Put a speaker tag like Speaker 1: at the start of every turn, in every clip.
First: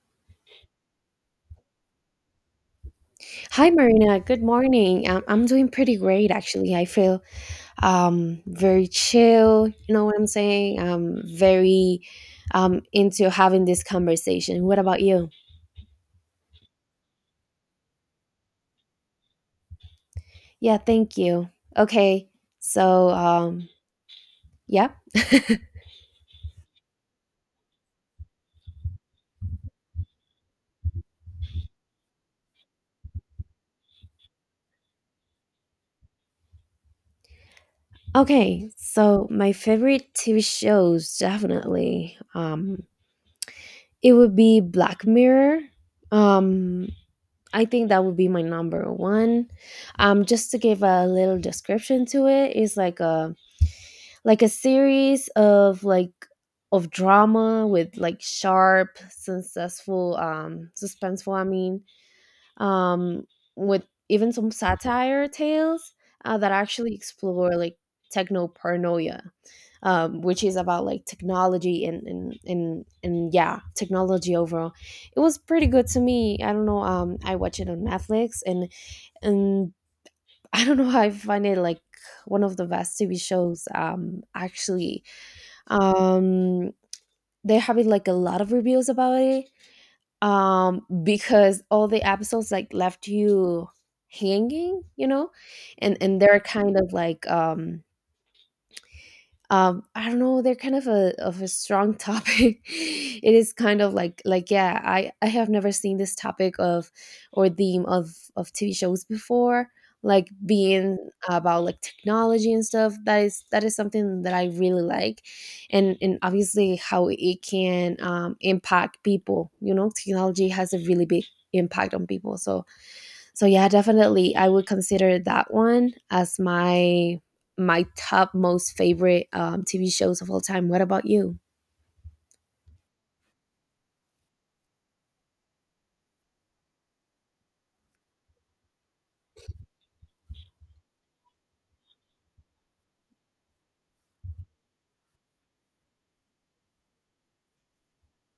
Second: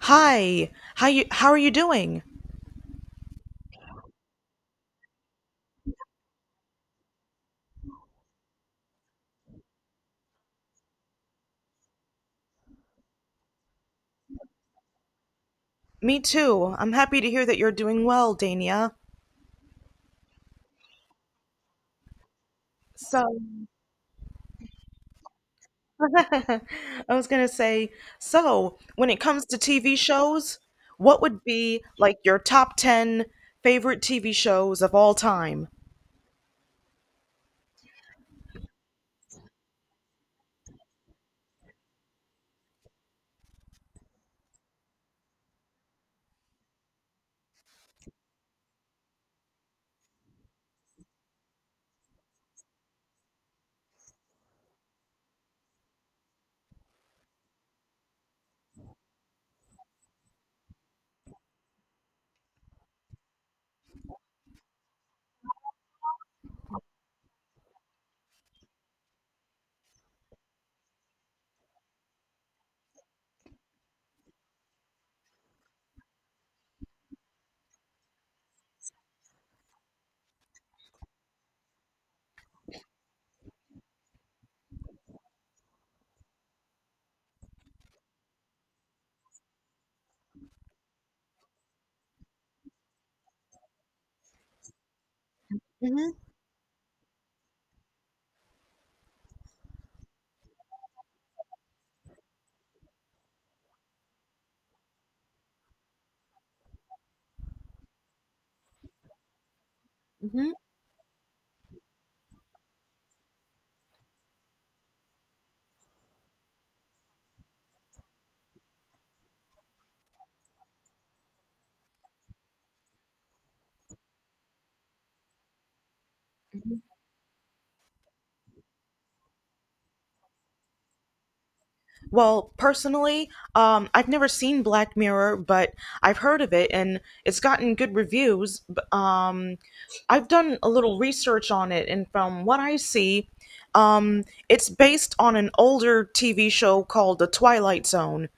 Speaker 1: Hi. How are you doing?
Speaker 2: Hi, Marina. Good morning. I'm doing pretty great, actually. I feel very chill. You know what I'm saying? I'm very into having this conversation. What about you?
Speaker 1: Me too. I'm happy to hear that you're doing well, Dania.
Speaker 2: Yeah, thank you. Okay. So,
Speaker 1: So,
Speaker 2: yeah.
Speaker 1: I was going to say, so when it comes to TV shows, what would be like your top 10 favorite TV shows of all time?
Speaker 2: Okay. So, my favorite TV shows, definitely. It would be Black Mirror. Um, I think that would be my number one. Just to give a little description to it, it's like a series of drama with like sharp, successful, suspenseful. I mean, um, with even some satire tales that actually explore like techno paranoia, which is about like technology and yeah, technology overall. It was pretty good to me. I don't know. I watch it on Netflix and I don't know. I find it like one of the best TV shows. Actually, um, they're having like a lot of reviews about it. Because all the episodes like left you hanging, and
Speaker 1: Mhm.
Speaker 2: and they're kind of like I don't know, they're kind of a strong topic. It is kind of like yeah, I have never seen this topic of or theme of TV shows before, like being about like technology and stuff. That is something that I really like. And obviously how it can impact people. You know, technology has a really big impact on people, so yeah, definitely I would consider that one as
Speaker 1: Mhm.
Speaker 2: my top most favorite TV shows of all time. What about you?
Speaker 1: Well, personally, I've never seen Black Mirror, but I've heard of it and it's gotten good reviews. I've done a little research on it, and from what I see, it's based on an older TV show called The Twilight Zone.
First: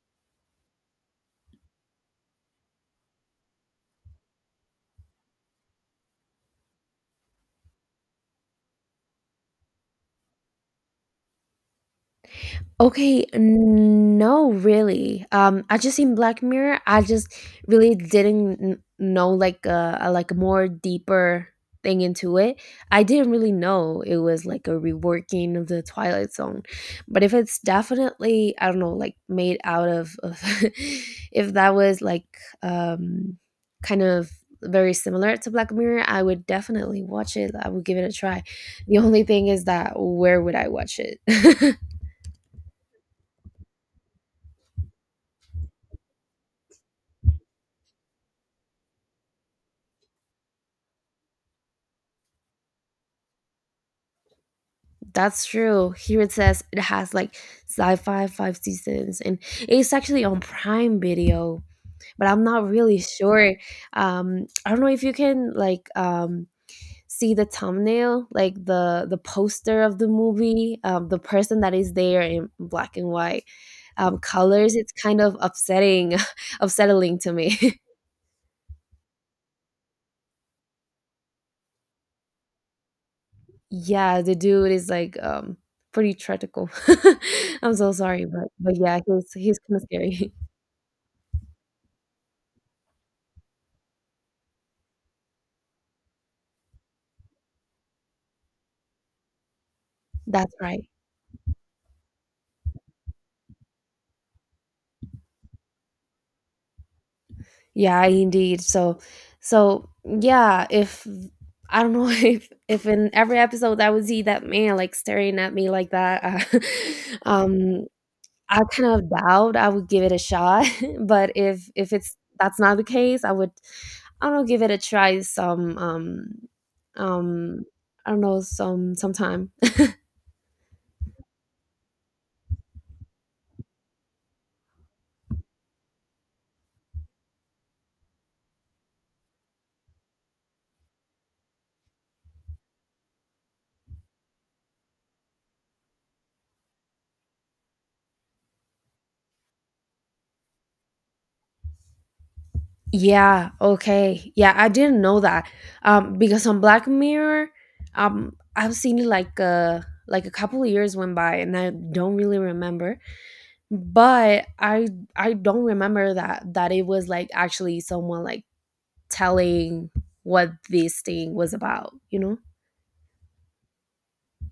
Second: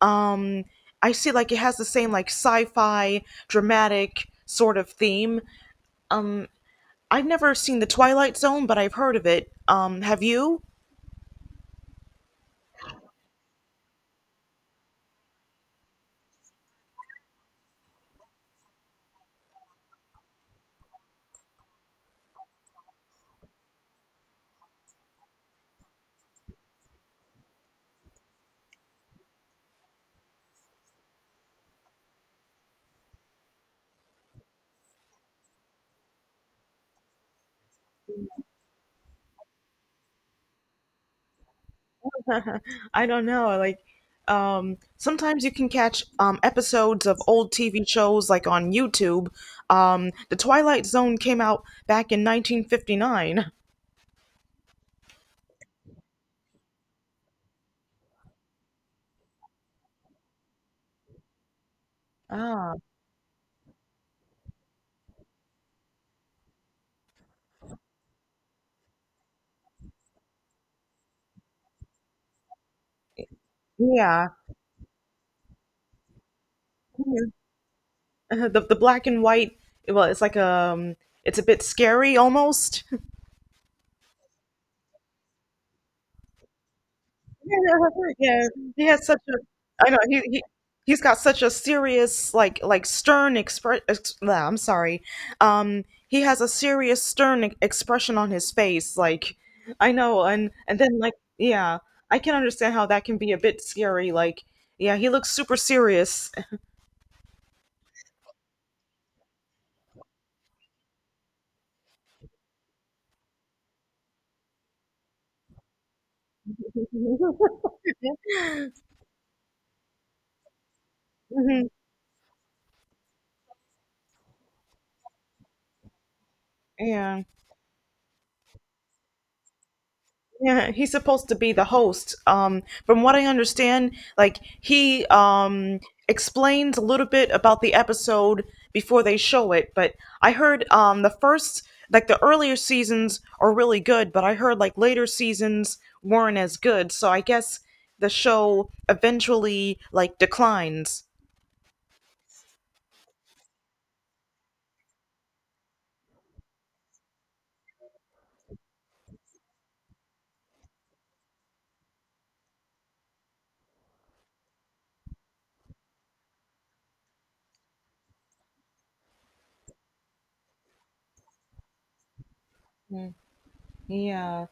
Speaker 1: Um, I see like it has the same like sci-fi dramatic sort of theme. I've never seen The Twilight Zone, but I've heard of it. Have you?
Speaker 2: Okay, no, really. I just seen Black Mirror. I just really didn't know like a more deeper thing into it. I didn't really know it was like a reworking of the Twilight Zone, but if it's definitely, I don't know, like made out of if that was like um kind of very similar to Black Mirror, I would definitely watch it. I would give it a try. The only thing is that, where would I watch it?
Speaker 1: I don't know. Sometimes you can catch episodes of old TV shows like on YouTube. The Twilight Zone came out back in 1959.
Speaker 2: That's true. Here it says it has like sci-fi, five seasons, and it's actually on Prime Video, but I'm not
Speaker 1: Ah,
Speaker 2: really sure. I don't know if you can like see the thumbnail, like the poster of the movie, the person that is there in black and white
Speaker 1: yeah.
Speaker 2: colors. It's kind of upsetting, upsetting to me.
Speaker 1: The black and white. Well, it's a bit scary almost.
Speaker 2: Yeah, the dude is like pretty tragical. I'm so
Speaker 1: Yeah,
Speaker 2: sorry,
Speaker 1: yeah.
Speaker 2: but
Speaker 1: He
Speaker 2: yeah,
Speaker 1: has such a.
Speaker 2: he's kind of
Speaker 1: I know he
Speaker 2: scary.
Speaker 1: he he's got such a serious like stern I'm sorry. He has a serious stern expression on his face. Like I know, and
Speaker 2: That's
Speaker 1: and
Speaker 2: right.
Speaker 1: then like yeah, I can understand how that can be a bit scary. Like yeah, he looks super serious.
Speaker 2: Yeah, indeed. So, yeah, if I don't know if in every episode I would see that man like staring at me like that, um, I kind of doubt I would give it a shot. But
Speaker 1: Mhm.
Speaker 2: if it's that's not the case, I would, I don't know, give it a try some
Speaker 1: Yeah.
Speaker 2: um I don't know, sometime.
Speaker 1: Yeah, he's supposed to be the host. From what I understand, like he explains a little bit about the episode before they show it, but I heard the first like the earlier seasons are really good, but I heard like later seasons weren't as good, so I guess the show eventually like declines.
Speaker 2: Yeah, okay. Yeah, I didn't know that. Because on Black Mirror, I've seen it like a couple of years went by and I don't really remember. But I don't remember that it was like actually someone like telling what this thing was about, you know?
Speaker 1: Yeah.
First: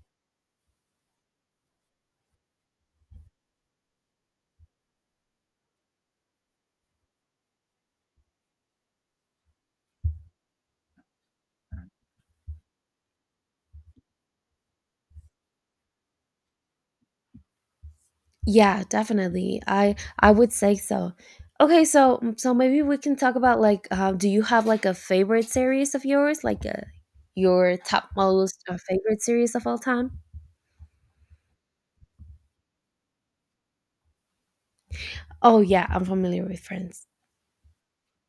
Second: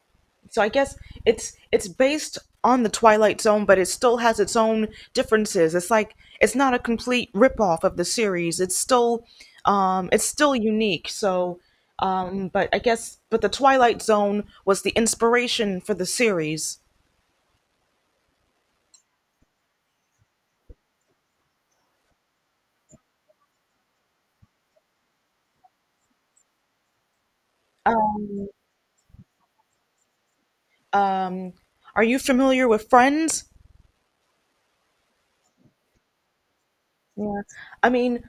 Speaker 1: So I guess it's based on the Twilight Zone, but it still has its own differences. It's like it's not a complete ripoff of the series. It's still unique. So, but I guess but the Twilight Zone was the inspiration for the series.
Speaker 2: Yeah, definitely. I would say so. Okay, so maybe we can talk about like do you have like a favorite series of yours, like your top
Speaker 1: Um,
Speaker 2: most favorite series of all time?
Speaker 1: um, are you familiar with Friends?
Speaker 2: Oh yeah, I'm familiar with Friends.
Speaker 1: Yeah. I mean,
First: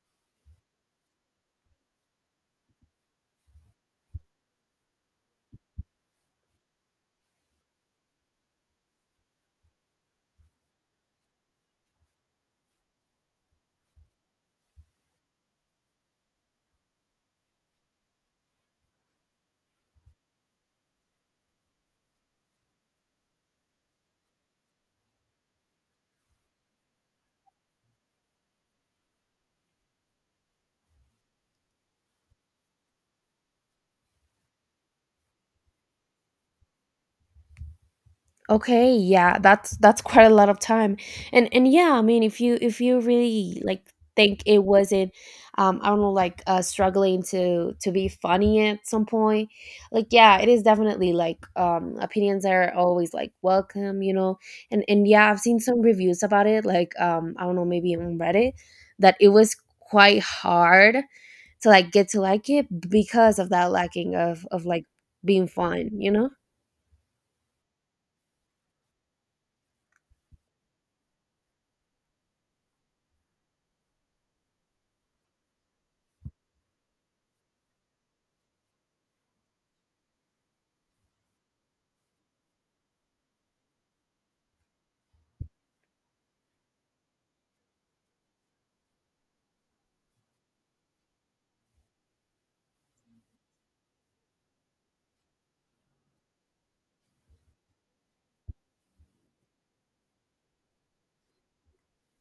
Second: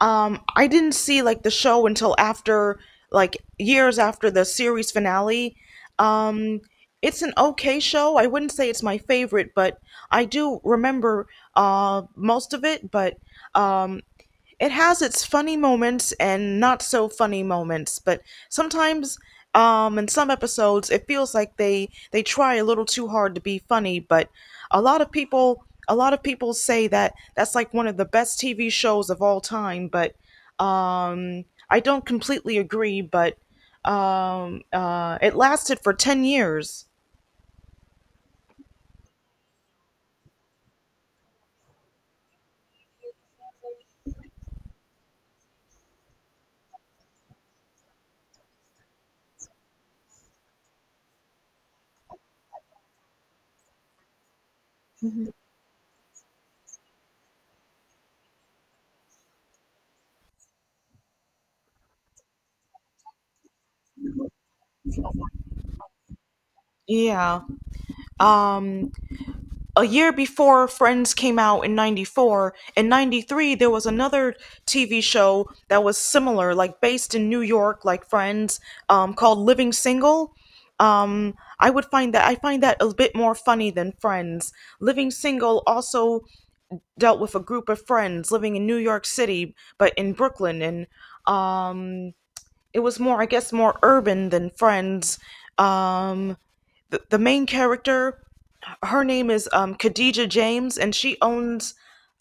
Speaker 1: I didn't see like the show until after like years after the series finale. Um, it's an okay show. I wouldn't say it's my favorite, but I do remember most of it, but um it has its funny moments and not so funny moments but sometimes in some episodes it feels like they try a little too hard to be funny but a lot of people say that that's like one of the best TV shows of all time but um I don't completely agree but it lasted for 10 years.
Speaker 2: Okay, yeah, that's quite a lot of time. And yeah, I mean if you really like think it wasn't I don't know like struggling to be funny at some point, like yeah, it is definitely like opinions are always like welcome, you know. And yeah, I've seen some reviews about it like I don't know, maybe on Reddit that it was quite hard to like get to like it because of that lacking of like being fun, you know?
Speaker 1: Yeah, um a year before Friends came out in 94, in 93 there was another TV show that was similar like based in New York like Friends called Living Single. I find that a bit more funny than Friends. Living Single also dealt with a group of friends living in New York City but in Brooklyn, and um it was more, I guess more urban than Friends. Um the main character, her name is Khadija James, and she owns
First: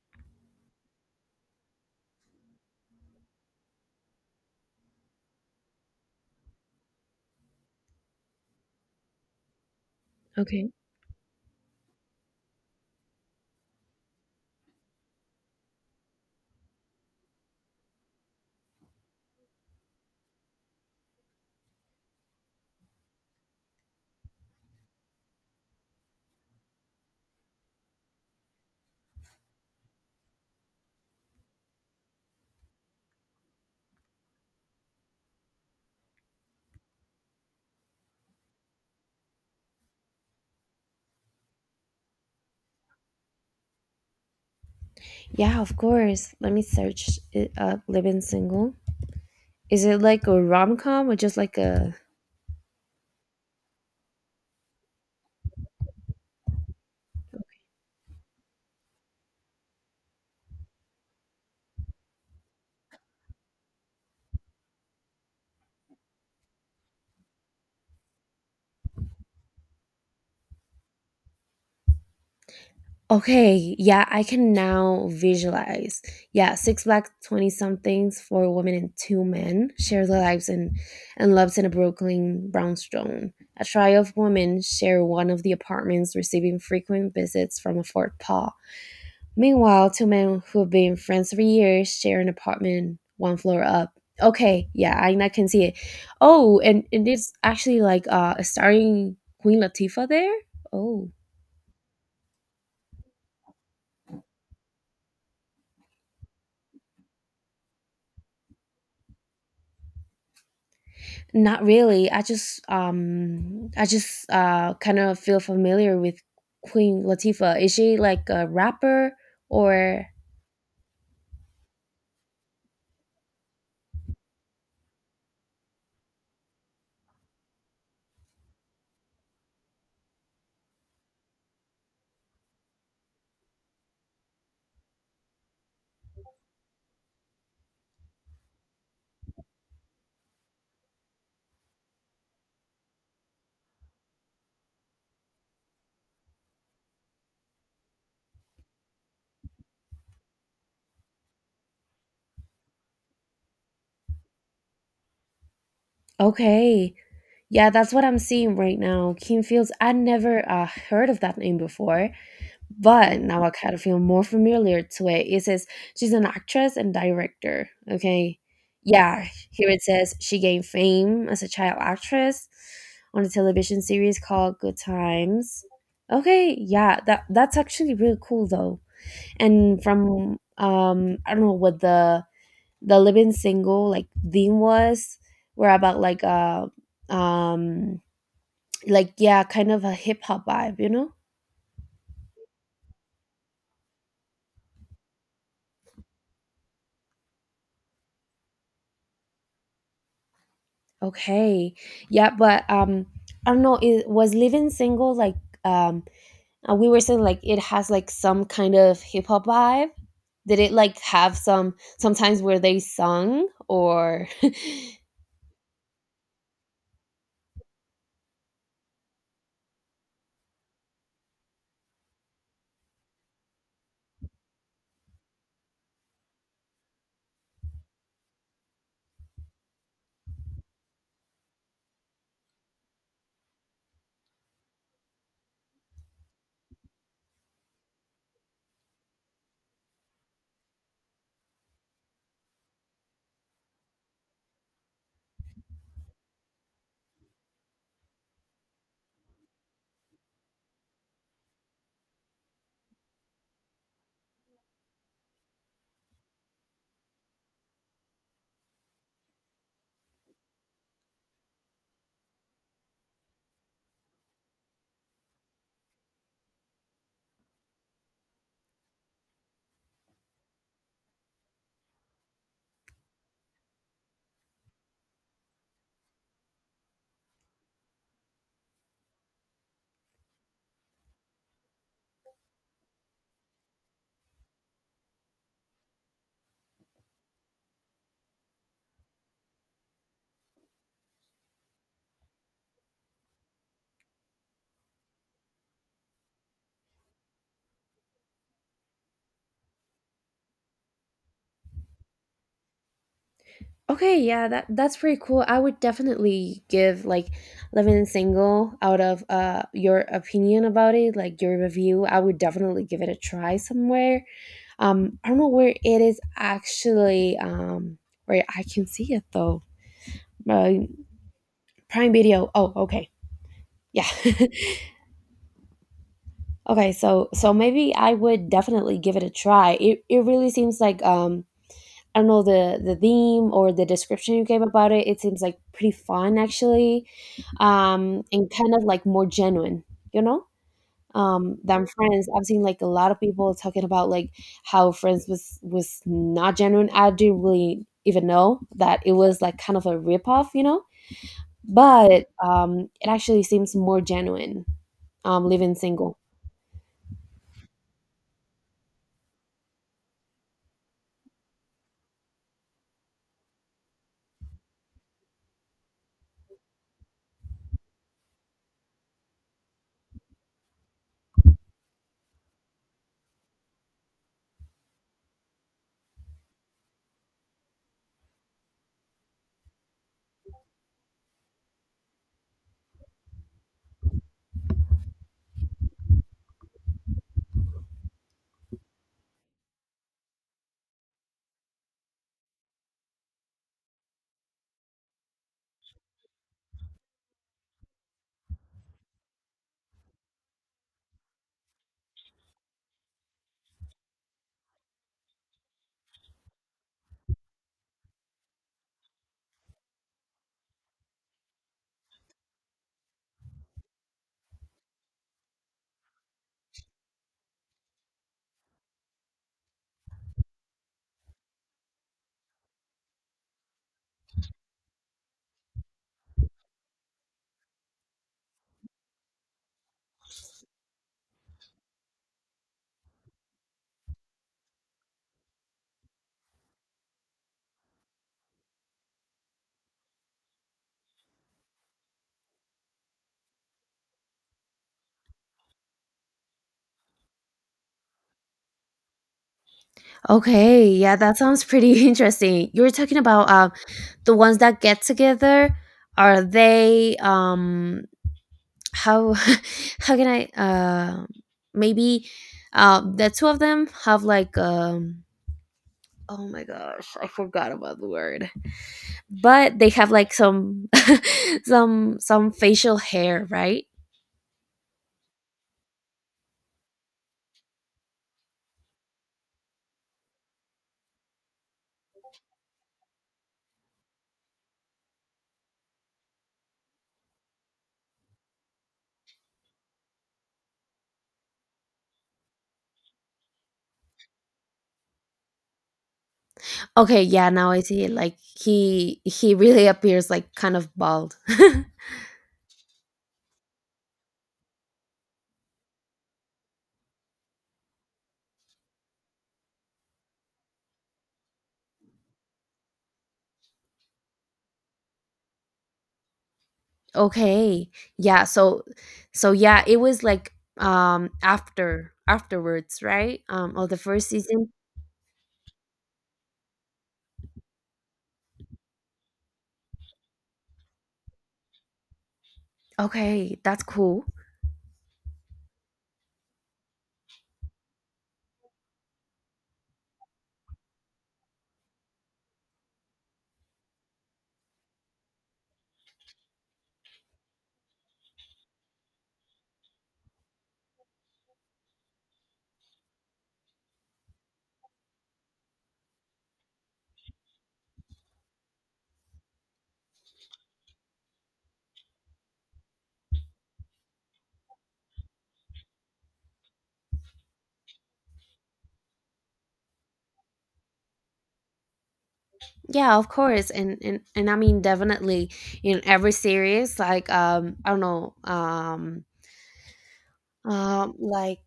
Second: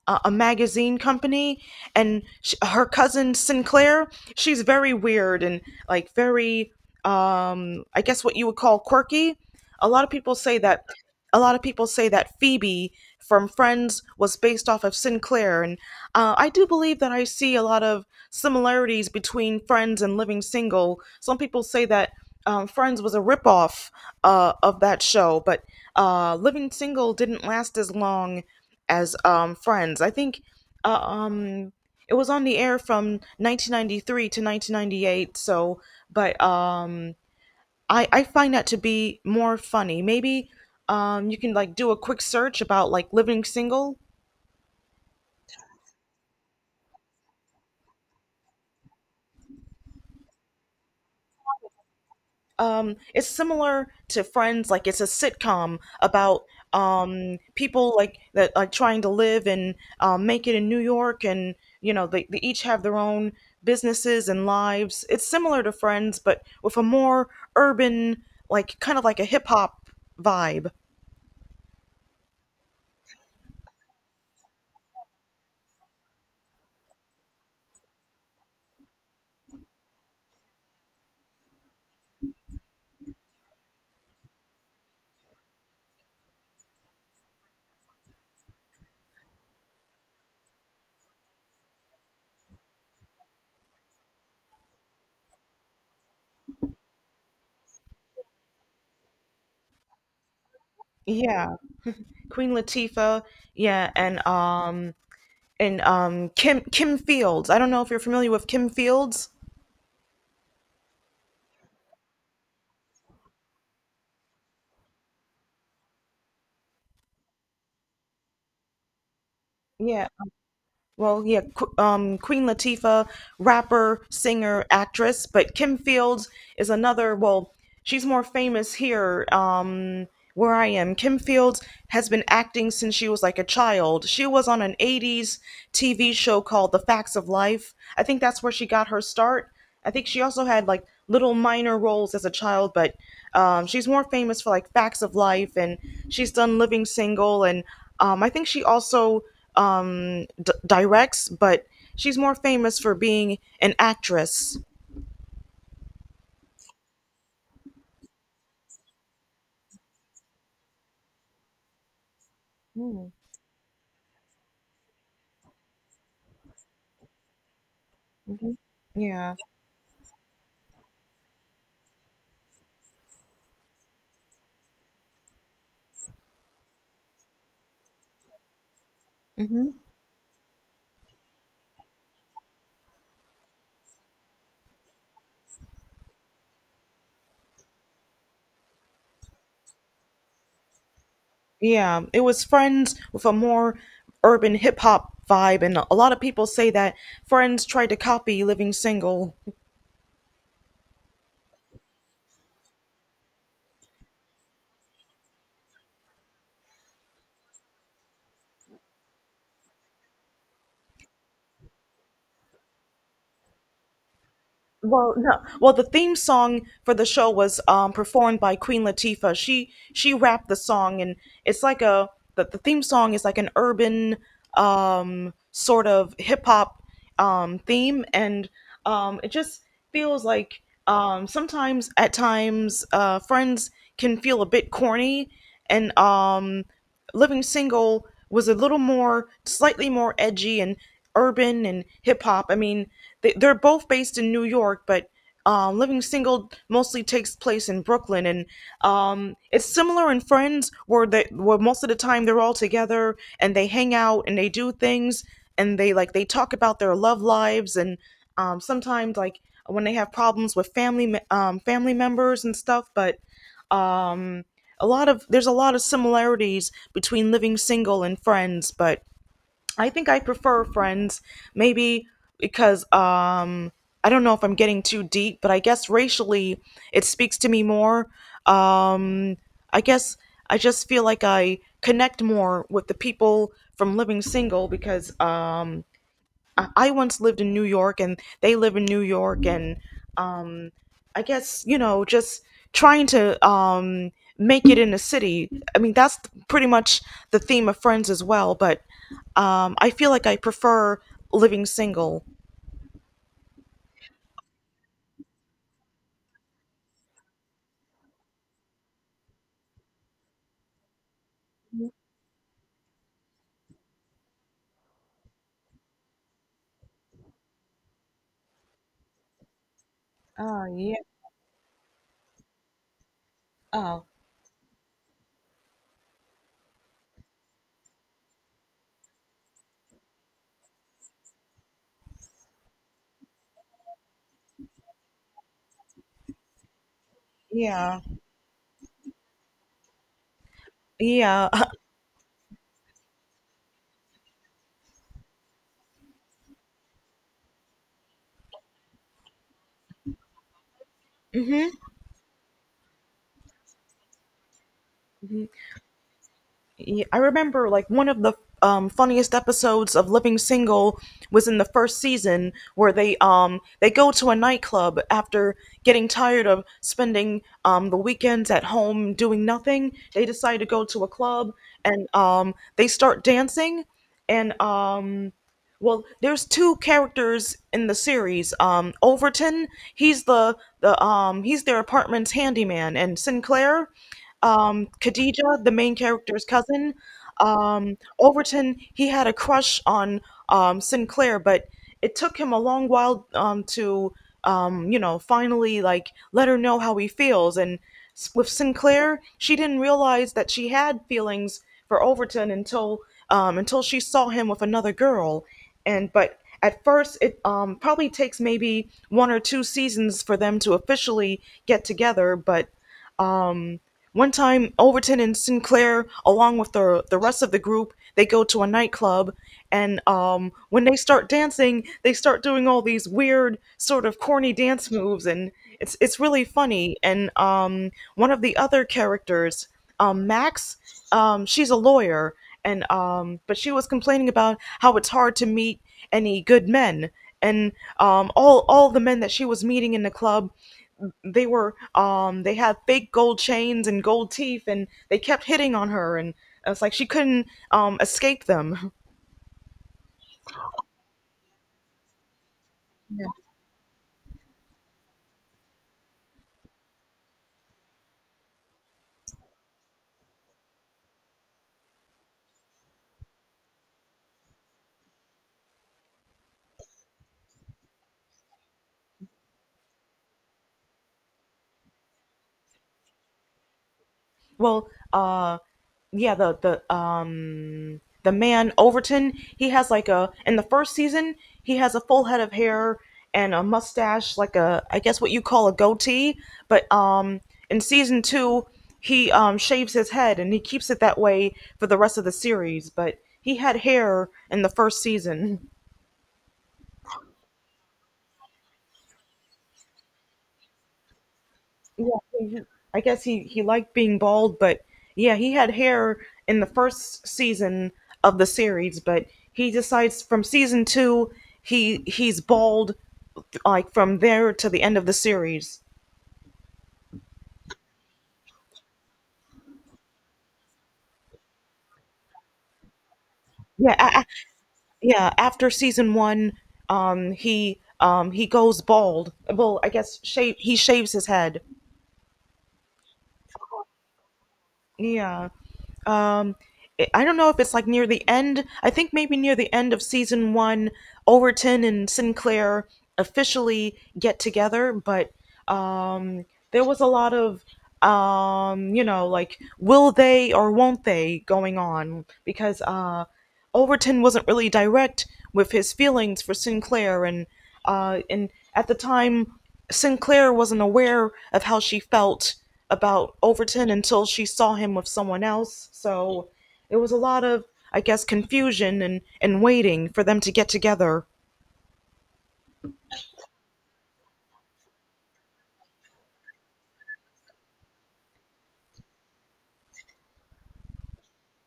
Speaker 1: a magazine company, and sh her cousin Sinclair. She's very weird and like very, I guess what you would call quirky. A lot of people say
Speaker 2: Okay.
Speaker 1: that. A lot of people say that Phoebe from Friends was based off of Sinclair, and I do believe that. I see a lot of similarities between Friends and Living Single. Some people say that Friends was a ripoff of that show, but Living Single didn't last as long as Friends. I think uh, um, it was on the air from 1993 to 1998. So, but I find that to be more funny. Maybe you can like do a quick search about like Living Single.
Speaker 2: Yeah, of course. Let me search it up. Living Single. Is it like a rom com or just like a?
Speaker 1: It's similar to Friends. Like it's a sitcom about people like that are trying to live and make it in New York, and you know they each have their own businesses and lives. It's similar to Friends but with a more urban like kind of like a hip-hop vibe.
Speaker 2: Okay, yeah, I can now visualize. Yeah, six black twenty somethings, four women and two men share their lives and loves in a Brooklyn brownstone. A trio of women share one of the apartments, receiving frequent visits from a fourth paw. Meanwhile, two men who've been friends for years share an apartment one floor up. Okay, yeah, I can see it. Oh, and it's actually like starring Queen Latifah there. Oh,
Speaker 1: Yeah, Queen Latifah. Yeah, and Kim Fields. I don't know if you're familiar with Kim Fields.
Speaker 2: not really. I just kind of feel familiar with Queen Latifah. Is she like a rapper or
Speaker 1: Yeah, well, yeah, Queen Latifah, rapper, singer, actress, but Kim Fields is another. Well, she's more famous here where I am. Kim Fields has been acting since she was like a child. She was on an '80s TV show called The Facts of Life. I think that's where she got her start. I think she also had like little minor roles as a child, but she's more famous for like Facts of Life, and she's done Living Single, and I think she also directs, but she's more famous for being an actress.
Speaker 2: okay? Yeah, that's what I'm seeing right now. Kim Fields. I never heard of that name before.
Speaker 1: Mm-hmm.
Speaker 2: But now I kind of feel more familiar to it. It says she's an actress and director. Okay. Yeah,
Speaker 1: Yeah,
Speaker 2: here it says she gained fame as a child actress on a television series called Good Times. Okay, yeah, that's actually really cool though.
Speaker 1: hmm.
Speaker 2: And from I don't know what the Living Single like theme was were about um like yeah, kind of a hip hop vibe, you know?
Speaker 1: Yeah. It was Friends with a more urban hip hop vibe, and a lot of people say that Friends tried to copy Living Single.
Speaker 2: Okay. Yeah, but I don't know, it was Living Single like um we were saying like it has like some kind of hip hop vibe. Did it like have sometimes where they sung or
Speaker 1: Well, no. Well, the theme song for the show was performed by Queen Latifah. She rapped the song, and it's like a the theme song is like an urban sort of hip hop theme, and it just feels like sometimes at times Friends can feel a bit corny, and Living Single was a little more, slightly more edgy and urban and hip hop. I mean, they're both based in New York, but Living Single mostly takes place in Brooklyn, and it's similar in Friends, where where most of the time they're all together and they hang out and they do things and they talk about their love lives and sometimes like when they have problems with family members and stuff, but um, a lot of there's a lot of similarities between Living Single and Friends, but I think I prefer Friends maybe because I don't know if I'm getting too deep, but I guess racially it speaks to me more. Um I guess I just feel like I connect more with the people from Living Single because I once lived in New York and they live in New York, and I guess, you know, just trying to make it in the city. I mean, that's pretty much the theme of Friends as well, but I feel like I prefer Living Single.
Speaker 2: okay, yeah, that's pretty cool. I would definitely give like Living Single out of your opinion about it, like your review. I would definitely give it a try somewhere. I don't know where it is actually where I can see it though.
Speaker 1: Oh
Speaker 2: Uh,
Speaker 1: yeah.
Speaker 2: Prime Video. Oh, okay. Yeah.
Speaker 1: Oh
Speaker 2: Okay, so maybe I would definitely give it a try. It really seems like I don't know, the theme or the description you gave about it. It seems like pretty fun, actually.
Speaker 1: yeah.
Speaker 2: And kind of like more genuine, you know?
Speaker 1: Yeah.
Speaker 2: Than Friends. I've seen like a lot of people talking about like how Friends was not genuine. I didn't really even know that it was like kind of a ripoff, you know?
Speaker 1: Mhm.
Speaker 2: But it actually seems more genuine Living Single.
Speaker 1: Yeah, I remember like one of the funniest episodes of Living Single was in the first season where they go to a nightclub after getting tired of spending the weekends at home doing nothing. They decide to go to a club and they start dancing, and well, there's two characters in the series, Overton. He's the he's their apartment's handyman, and Sinclair, Khadija, the main character's cousin. Overton, he had a crush on Sinclair, but it took him a long while you know, finally like let her know how he feels. And with Sinclair, she didn't realize that she had feelings for Overton until she saw him with another girl. And but at first, it probably takes maybe one or two seasons for them to officially get together. But one time, Overton and Sinclair, along with the rest of the group, they go to a nightclub, and when they start dancing, they start doing all these weird, sort of corny dance moves, and it's really funny. And one of the other characters, Max, she's a lawyer, and but she was complaining about how it's hard to meet any good men, and all the men that she was meeting in the club, they were they had fake gold chains and gold teeth and they kept hitting on her, and it's like she couldn't escape them.
Speaker 2: Okay, yeah, that sounds pretty interesting. You were talking about the ones that get together. Are they how how can I maybe the two of them have like oh my gosh, I forgot about the word, but they have like some some facial hair, right?
Speaker 1: Well, uh yeah, the man Overton, he has like a in the first season, he has a full head of hair and a mustache, like a, I guess what you call a goatee, but in season 2, he shaves his head and he keeps it that way for the rest of the series, but he had hair in the first season.
Speaker 2: Okay, yeah, now I see it like he really appears like kind of bald.
Speaker 1: Yeah, he, he- I guess he liked being bald, but yeah, he had hair in the first season of the series, but he decides from season 2 he he's bald like from there to the end of the series.
Speaker 2: Okay. Yeah, so yeah, it was like, afterwards, right? Of
Speaker 1: Yeah,
Speaker 2: the first season?
Speaker 1: yeah. After season 1, he goes bald. Well, I guess shave he shaves his head.
Speaker 2: Okay, that's cool.
Speaker 1: Yeah. um I don't know if it's like near the end. I think maybe near the end of season one, Overton and Sinclair officially get together, but um, there was a lot of, like, will they or won't they going on because Overton wasn't really direct with his feelings for Sinclair, and at the time, Sinclair wasn't aware of how she felt about Overton until she saw him with someone else. So it was a lot of, I guess, confusion and waiting for them to get together.
Speaker 2: Yeah, of course. And I mean, definitely in every series, like, I don't know, like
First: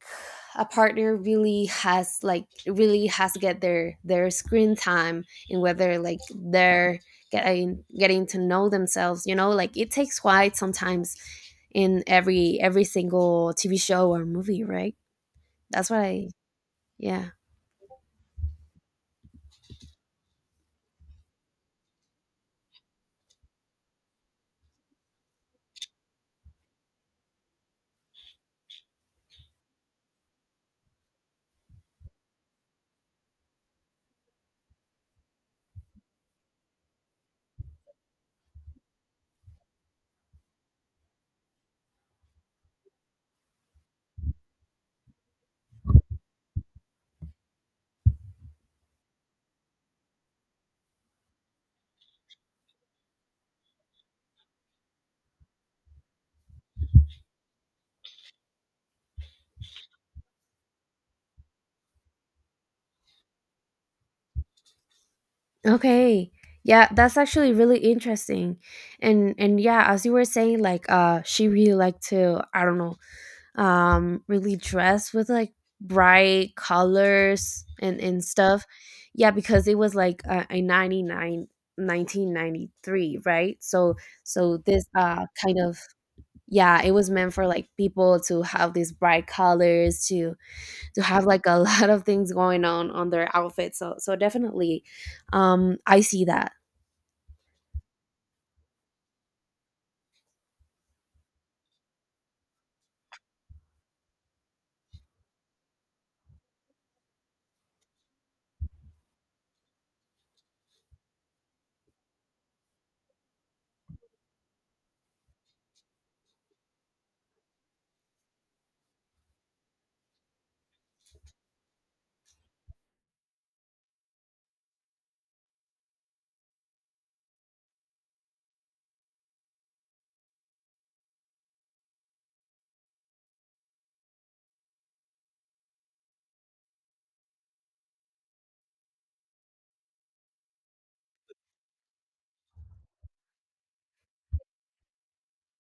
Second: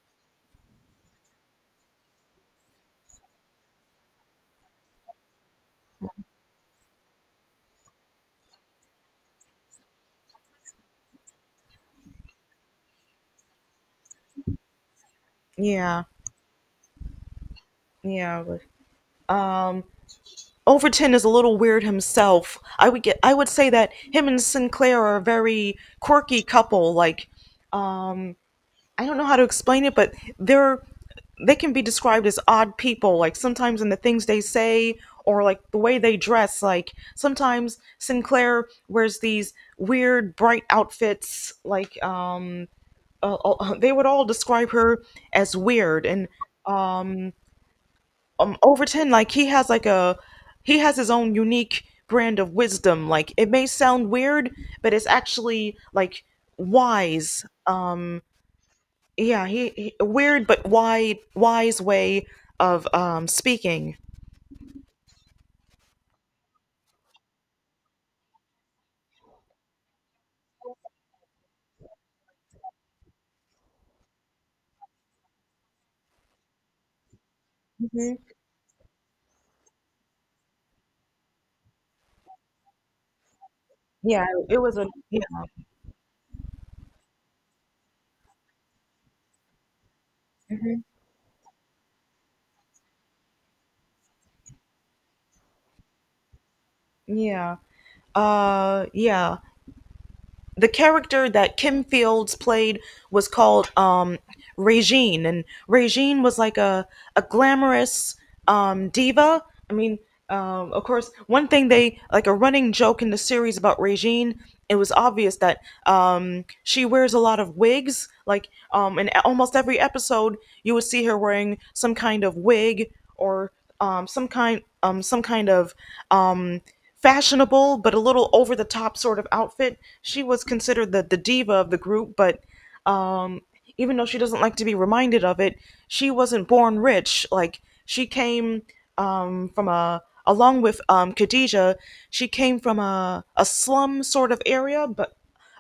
Speaker 2: a partner really has like really has to get their screen time and whether like they're getting to know themselves, you know, like it takes quite sometimes in every single TV show or movie, right? That's what
Speaker 1: Yeah,
Speaker 2: I, yeah.
Speaker 1: yeah. Overton is a little weird himself. I would say that him and Sinclair are a very quirky couple. Like I don't know how to explain it, but they can be described as odd people. Like sometimes in the things they say or like the way they dress. Like sometimes Sinclair wears these weird bright outfits. Like they would all describe her as weird. And um, Overton, like he has his own unique brand of wisdom. Like it may sound weird, but it's actually like wise. Yeah he weird but wide wise way of speaking.
Speaker 2: Okay, yeah, that's actually really interesting. And yeah, as you were saying like she really liked to, I don't know, really dressed with like bright colors and
Speaker 1: Hmm.
Speaker 2: and stuff. Yeah, because it was like 1993, right? so
Speaker 1: Yeah, it
Speaker 2: so
Speaker 1: was
Speaker 2: this
Speaker 1: a yeah.
Speaker 2: kind of yeah, it was meant for like people to have these bright colors to
Speaker 1: Hmm.
Speaker 2: to have like a lot of things going on their outfits, so definitely I see that.
Speaker 1: Yeah, yeah, the character that Kim Fields played was called Regine, and Regine was like a glamorous diva. I mean, of course, one thing they like a running joke in the series about Regine. It was obvious that she wears a lot of wigs. Like in almost every episode, you would see her wearing some kind of wig or some kind of um, fashionable but a little over the top sort of outfit. She was considered the diva of the group, but um, even though she doesn't like to be reminded of it, she wasn't born rich. Like she came from a, along with Khadija, she came from a slum sort of area, but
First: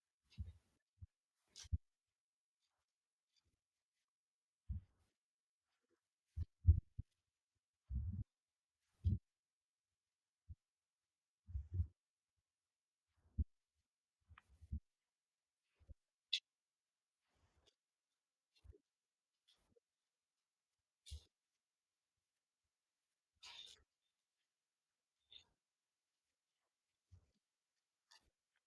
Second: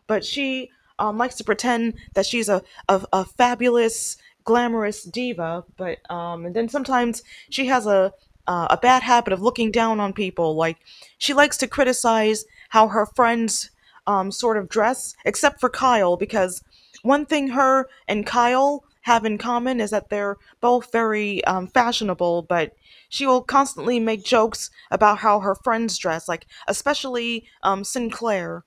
Speaker 1: she likes to pretend that she's a fabulous, glamorous diva. But and then sometimes she has a bad habit of looking down on people. Like she likes to criticize how her friends sort of dress, except for Kyle, because one thing her and Kyle have in common is that they're both very fashionable, but she will constantly make jokes about how her friends dress, like especially Sinclair.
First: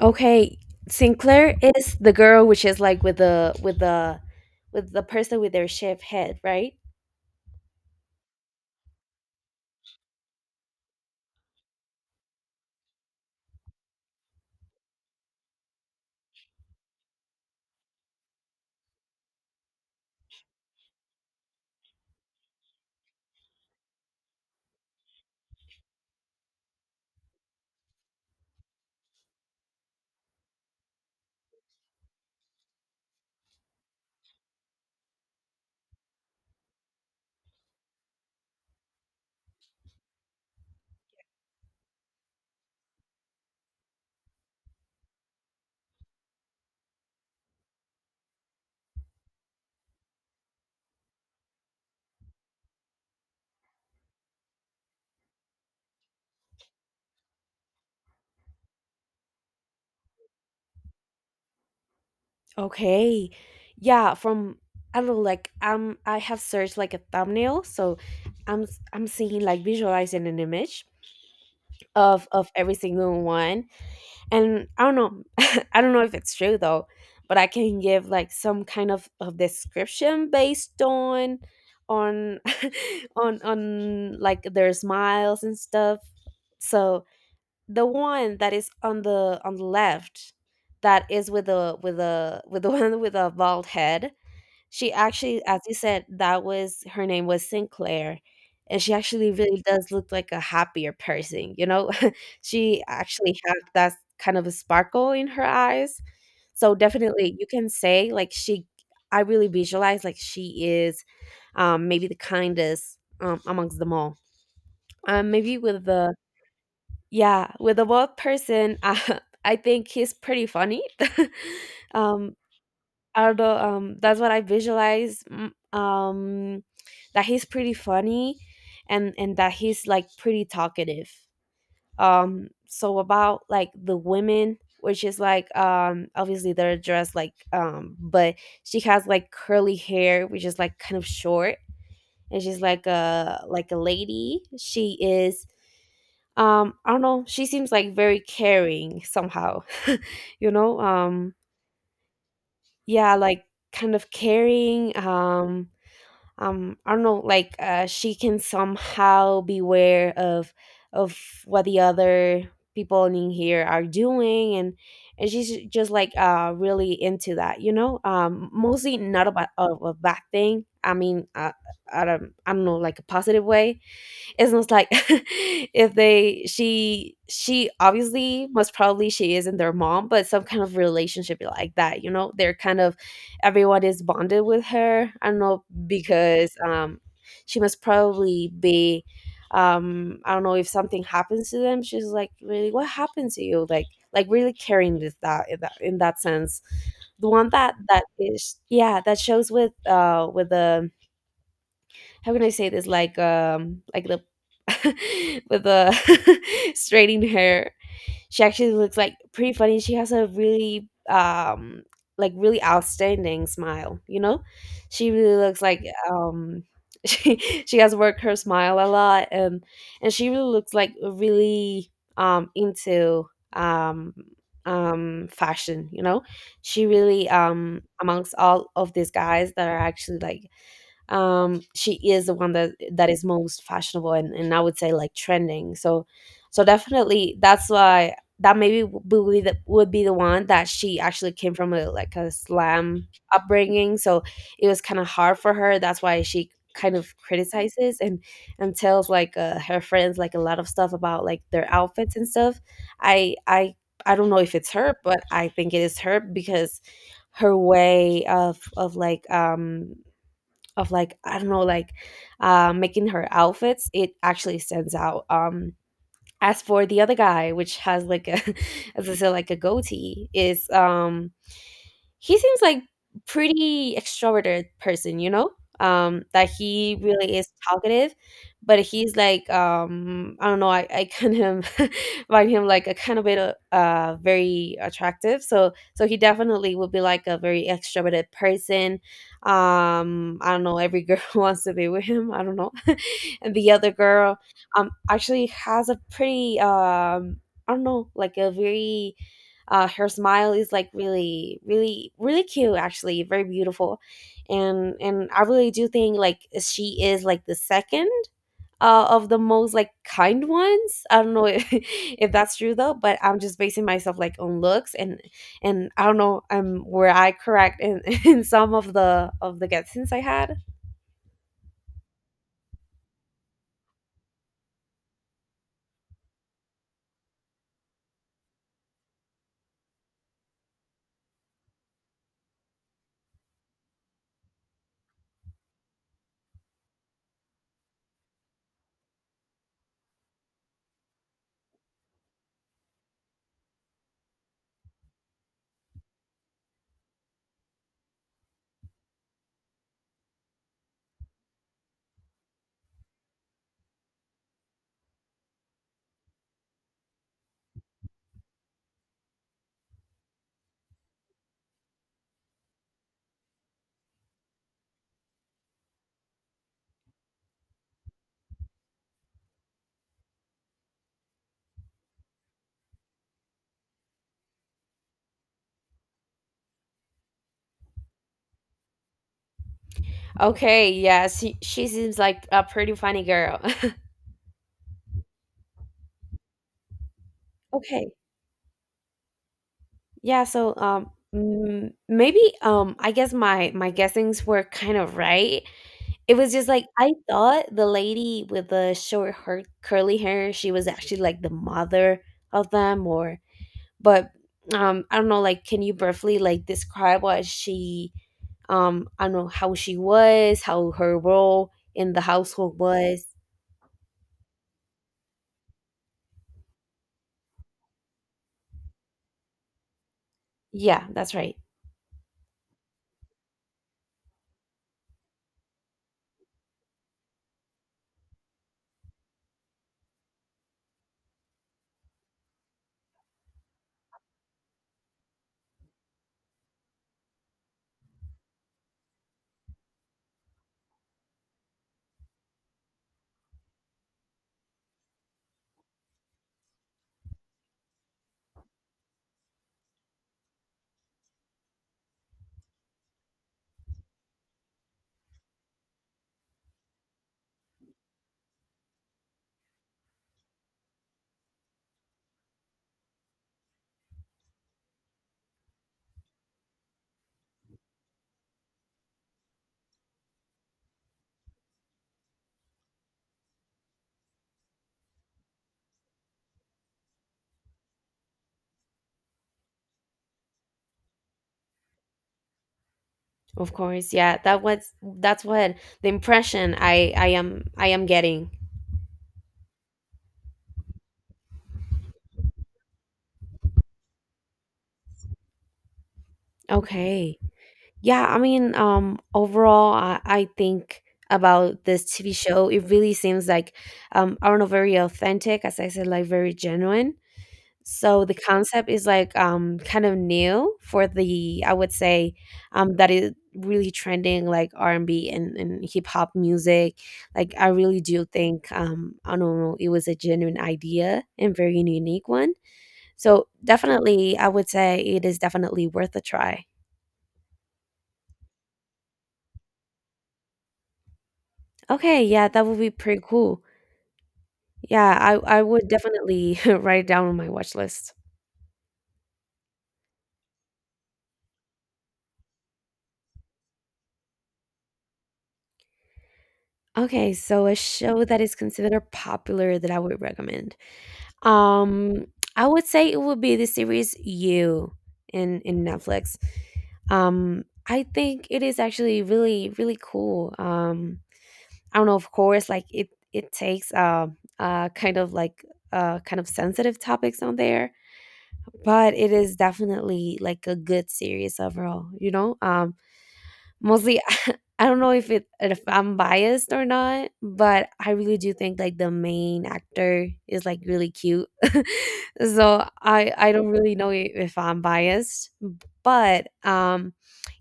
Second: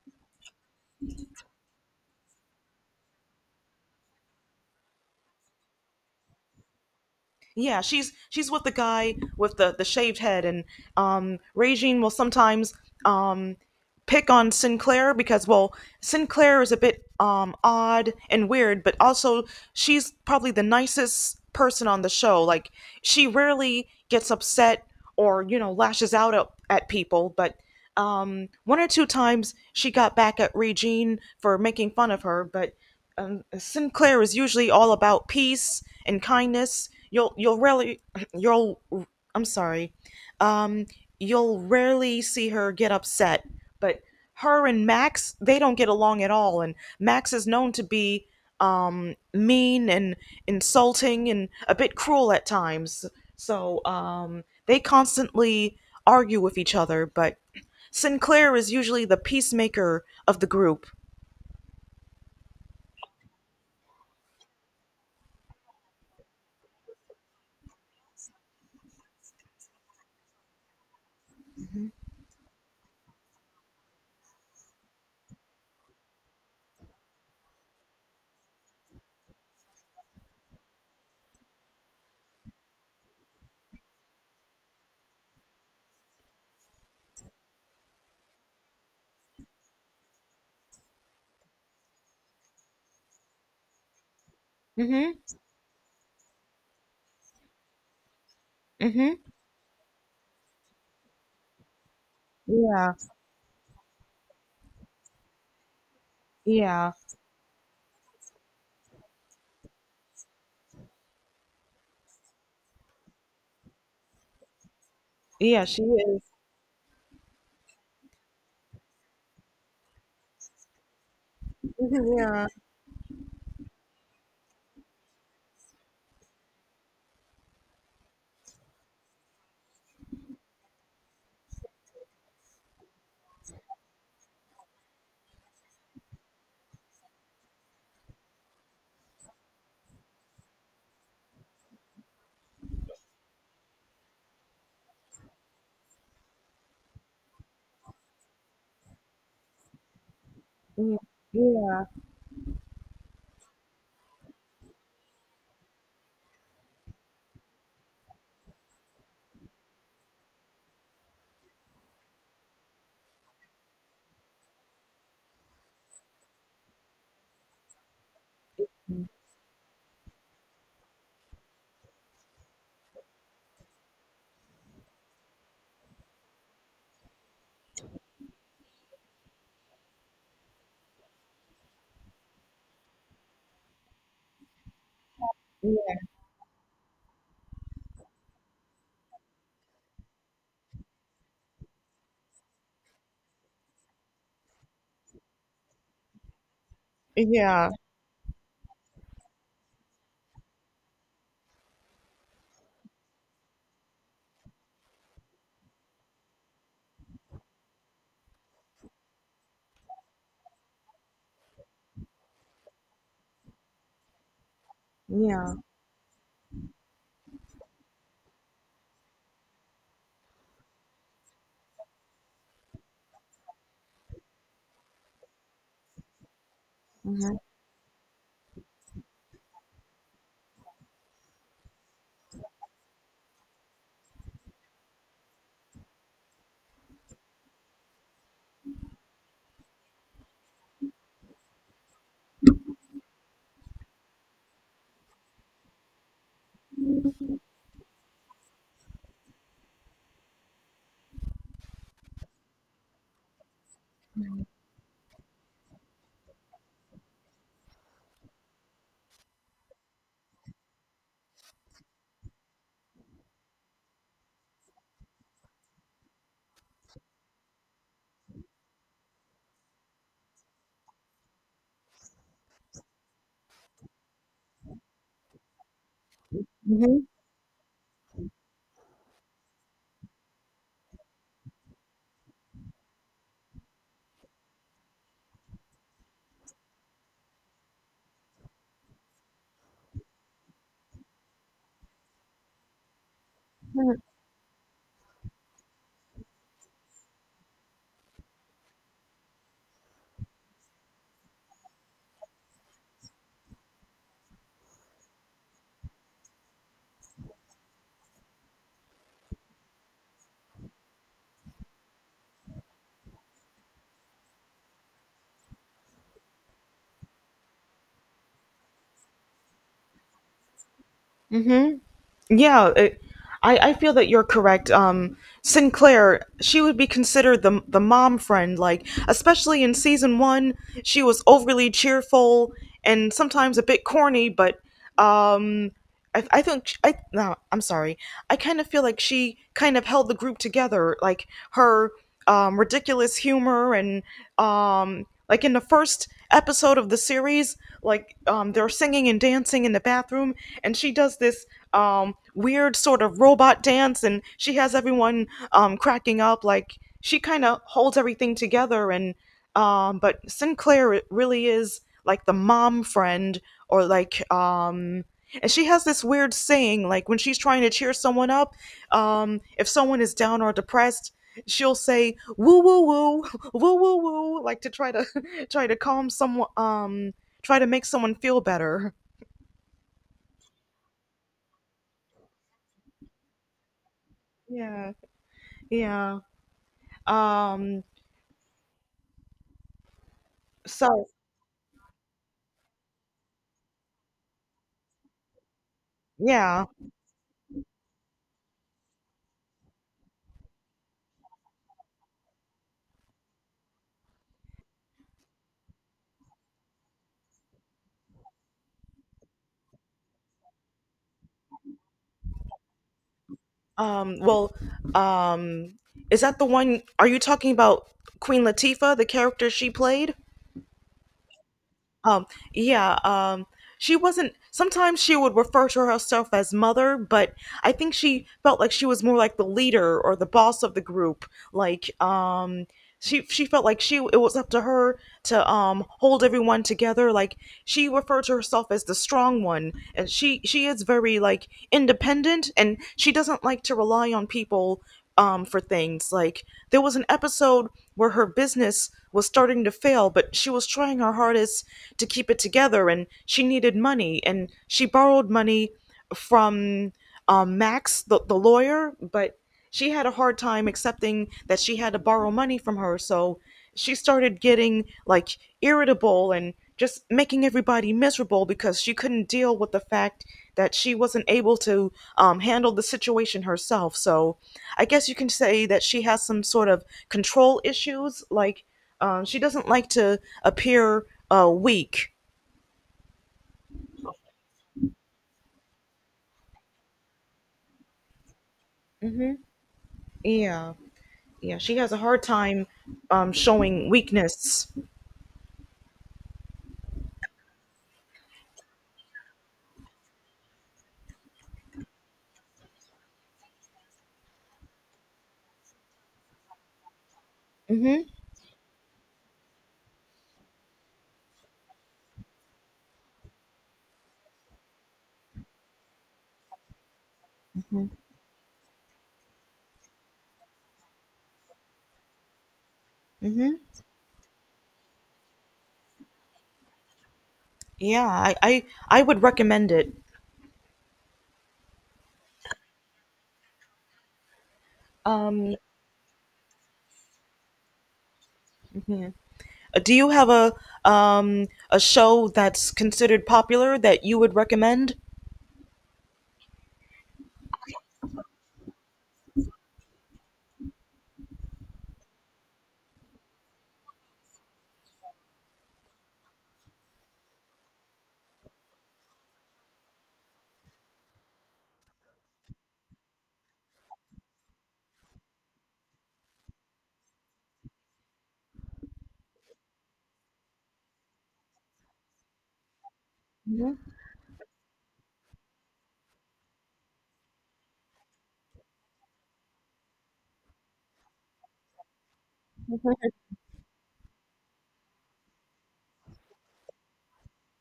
Speaker 2: Okay, Sinclair is the girl which is like with the with the with the person with their shaved head, right?
Speaker 1: Yeah, she's with the guy with the shaved head, and Regine will sometimes um pick on Sinclair because well, Sinclair is a bit odd and weird, but also she's probably the nicest person on the show. Like she rarely gets upset or you know lashes out at people, but one or two times she got back at Regine for making fun of her, but Sinclair is usually all about peace and kindness. You'll rarely you'll I'm sorry, um, you'll rarely see her get upset. But her and Max, they don't get along at all, and Max is known to be mean and insulting and a bit cruel at times. So they constantly argue with each other, but Sinclair is usually the peacemaker of the group.
Speaker 2: Okay. Yeah, from I don't know, like I have searched like a thumbnail, so I'm seeing like visualizing an image of every single one. And I don't know I don't know if it's true though, but I can give like some kind of description based on on like their smiles and stuff. So the one that is on the left that is with the one with a bald head, she
Speaker 1: Mm-hmm.
Speaker 2: actually, as you said, that was her name was Sinclair. And she
Speaker 1: Mm-hmm.
Speaker 2: actually really does look like a happier person, you know? She
Speaker 1: Yeah.
Speaker 2: actually had that kind of a sparkle in her eyes, so
Speaker 1: Yeah,
Speaker 2: definitely you can say like she I really visualize like she is maybe the kindest amongst them all, maybe
Speaker 1: yeah, she
Speaker 2: with the
Speaker 1: is.
Speaker 2: yeah, with the bald person, I think he's pretty funny.
Speaker 1: Mhm.
Speaker 2: um,
Speaker 1: Yeah,
Speaker 2: although that's what I visualize. That he's pretty funny, and that he's like pretty talkative. So about like the women, which is like obviously they're dressed like but she has like curly hair, which is like kind of short, and she's like a lady. She is I don't know, she seems like very caring somehow, you know
Speaker 1: mhm,
Speaker 2: um
Speaker 1: yeah,
Speaker 2: yeah, like kind of caring. I don't know, like she can somehow beware of what the other people in here are doing, and she's just like really into that, mostly not about a, ba- a bad thing. I mean, I don't know, like a positive way. It's almost like if they she obviously, most probably she isn't their mom, but some kind of relationship like that, you know? They're kind of, everyone is bonded with her. I don't know
Speaker 1: yeah,
Speaker 2: because she must probably be I don't know, if something happens to them, she's like, really, what happened to you? Like really caring with that, in that sense. The one
Speaker 1: yeah,
Speaker 2: that that is, yeah, that shows with the, how can I say this? Like the with the straightened hair. She actually looks like pretty funny. She has a really like really outstanding smile, you know? She really
Speaker 1: yeah.
Speaker 2: looks like um she she has worked her smile a lot, and she really looks like really into um fashion, you know? She really
Speaker 1: Mhm,
Speaker 2: amongst all of these guys that are actually like she is the one that that is most fashionable, and I would say like trending, so so definitely that's why, that maybe would be would be the one. That she actually came from a slam upbringing, so it was kind of hard for her. That's why she kind of criticizes and tells, like, her friends like a lot of stuff about like their outfits and stuff. i i I don't know if it's her, but I think it is her because her way of like of like, I don't know, like making her outfits, it actually stands out. As for the other guy, which has like a, as I said, like a goatee, is he seems like pretty extroverted person, you know? That he
Speaker 1: mhm,
Speaker 2: really is talkative, but he's like, I don't know, I kind of find him like a kind of bit very attractive, so so he definitely would be like a very extroverted person. I don't know, every girl wants to be with him, I don't know. And the other
Speaker 1: mhm,
Speaker 2: girl actually has a pretty I don't know, like a very her smile is like really, really, really cute. Actually, very beautiful, and I really do think like she is like the second of the most like kind ones. I don't know if, if that's true though, but I'm just basing myself like on looks. And I don't know, were I correct in, in some of the guesses I had?
Speaker 1: mhm. Yeah, I feel that you're correct. Sinclair, she would be considered the mom friend, like especially in season one, she was overly cheerful and sometimes a bit corny, but um I think sh I no, I'm sorry. I kind of feel like she kind of held the group together, like her ridiculous humor and like in the first episode of the series, like they're singing and dancing in the bathroom, and she does this weird sort of robot dance, and she has everyone cracking up. Like she kind of holds everything together, and but Sinclair really is like the mom friend or like and she has this weird saying, like when she's trying to cheer someone up, if someone is down or depressed, she'll say woo woo woo woo woo woo, like to try to try to calm someone, try to make someone feel better.
Speaker 2: Okay, yeah, she seems like a pretty funny girl.
Speaker 1: Yeah, yeah. Um,
Speaker 2: Okay. Yeah, so
Speaker 1: so
Speaker 2: maybe I guess my my guessings were kind of right. It was
Speaker 1: yeah.
Speaker 2: just like I thought the lady with the short, her curly hair, she was actually like the mother of them, or but I don't know, like, can you briefly like describe what she, I don't know, how she was, how her role in the household was?
Speaker 1: Well, um, is that the one? Are you talking about Queen Latifah, the character she played?
Speaker 2: Yeah, that's right.
Speaker 1: Um, yeah, she wasn't, sometimes she would refer to herself as mother, but I think she felt like she was more like the leader or the boss of the group. Like, she felt like it was up to her to hold everyone together. Like she referred to herself as the strong one and she is very like independent and she doesn't like to rely on people for things. Like there was an episode where her business was starting to fail, but she was trying her hardest to keep it together, and she needed money, and she borrowed money from Max, the lawyer, but she had a hard time accepting that she had to borrow money from her. So she started getting like irritable and just making everybody miserable because she couldn't deal with the fact that she wasn't able to handle the situation herself. So I guess you can say that she has some sort of control issues. Like she doesn't like to appear weak.
Speaker 2: Of course. Yeah, that was, that's what the impression I am, I am getting.
Speaker 1: Yeah. Yeah. She has a hard time showing weakness.
Speaker 2: Okay. Yeah, I mean, overall, I think about this TV show, it really seems like, I don't know, very authentic, as I said, like very genuine.
Speaker 1: Hmm.
Speaker 2: So the concept is like kind of new for the, I would say, that is really trending like R and B and hip hop music. Like I really do think, I don't know, it was a genuine idea and very unique one. So definitely, I would say it is definitely worth a try.
Speaker 1: Yeah, I would recommend it.
Speaker 2: Okay, yeah, that would be pretty cool. Yeah,
Speaker 1: Um,
Speaker 2: I would definitely write it down on my watch list.
Speaker 1: yeah. Do you have a show that's considered popular that you would recommend?
Speaker 2: Okay, so a show that is considered popular that I would recommend. Um, I would say it would be the series You, in Netflix. I think it is actually really really cool. I don't know, of course, like it takes kind of like kind of sensitive topics on there, but it is definitely like a good series overall, you know? Mostly I don't know if it, if I'm biased or not, but I really do think like the main actor is like really cute. So I don't really know if I'm biased, but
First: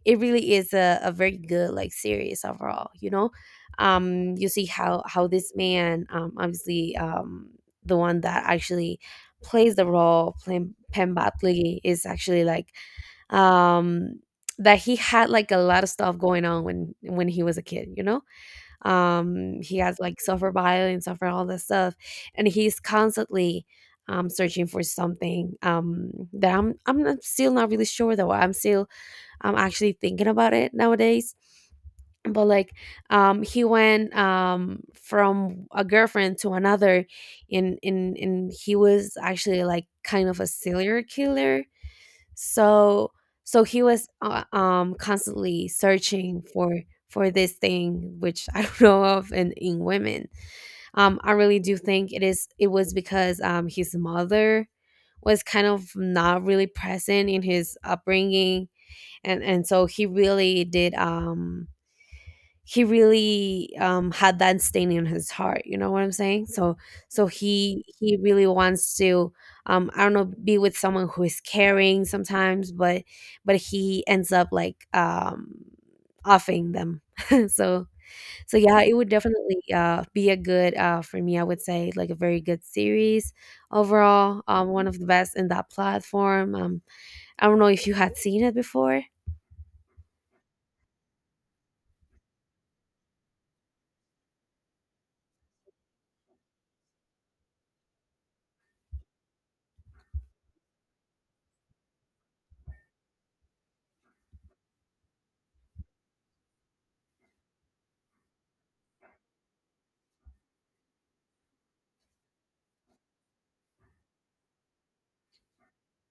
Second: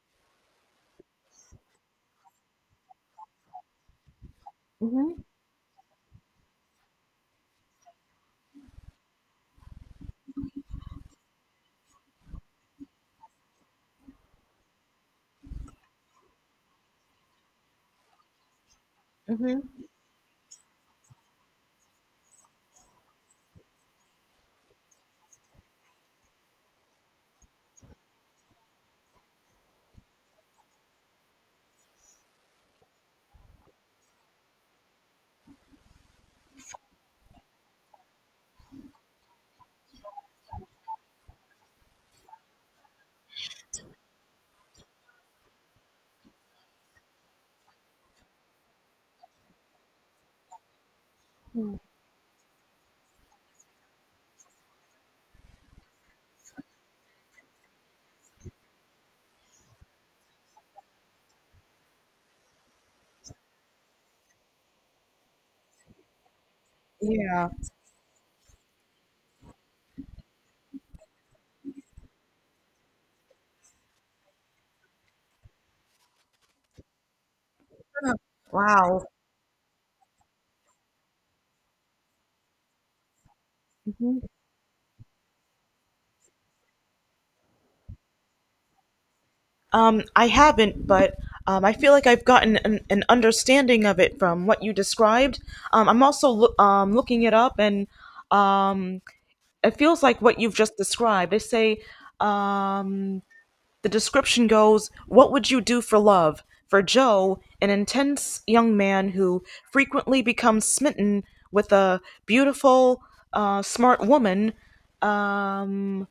Speaker 2: it really is a very good like series overall, you know? You see how this man, obviously, the one that actually plays the role Pem Batley is actually like um that he had like a lot of stuff going on when he was a kid, you know?
Speaker 1: Hmm.
Speaker 2: He has like suffered violence, suffered all this stuff, and he's constantly searching for something, that I'm not, still not really sure though. I'm still, I'm actually thinking about it nowadays, but like he went from a girlfriend to another, and he was actually like kind of a serial killer. So so he was constantly searching for this thing which I don't know of, in women. I really do think it is, it was because his mother was kind of not really present in his upbringing, and so he really did he really had that stain in his heart. You know what I'm saying? So so
Speaker 1: Yeah.
Speaker 2: he really wants to I don't know, be with someone who is caring sometimes, but he ends up like offing them. So so yeah, it
Speaker 1: Wow.
Speaker 2: would definitely be a good, for me, I would say like a very good series
Speaker 1: Hmm.
Speaker 2: overall. One of the best in that platform. I don't know if you had seen it before.
Speaker 1: I haven't, but I feel like I've gotten an understanding of it from what you described. I'm also looking it up, and um, it feels like what you've just described. They say um the description goes, what would you do for love? For Joe, an intense young man who frequently becomes smitten with a beautiful, smart woman, um,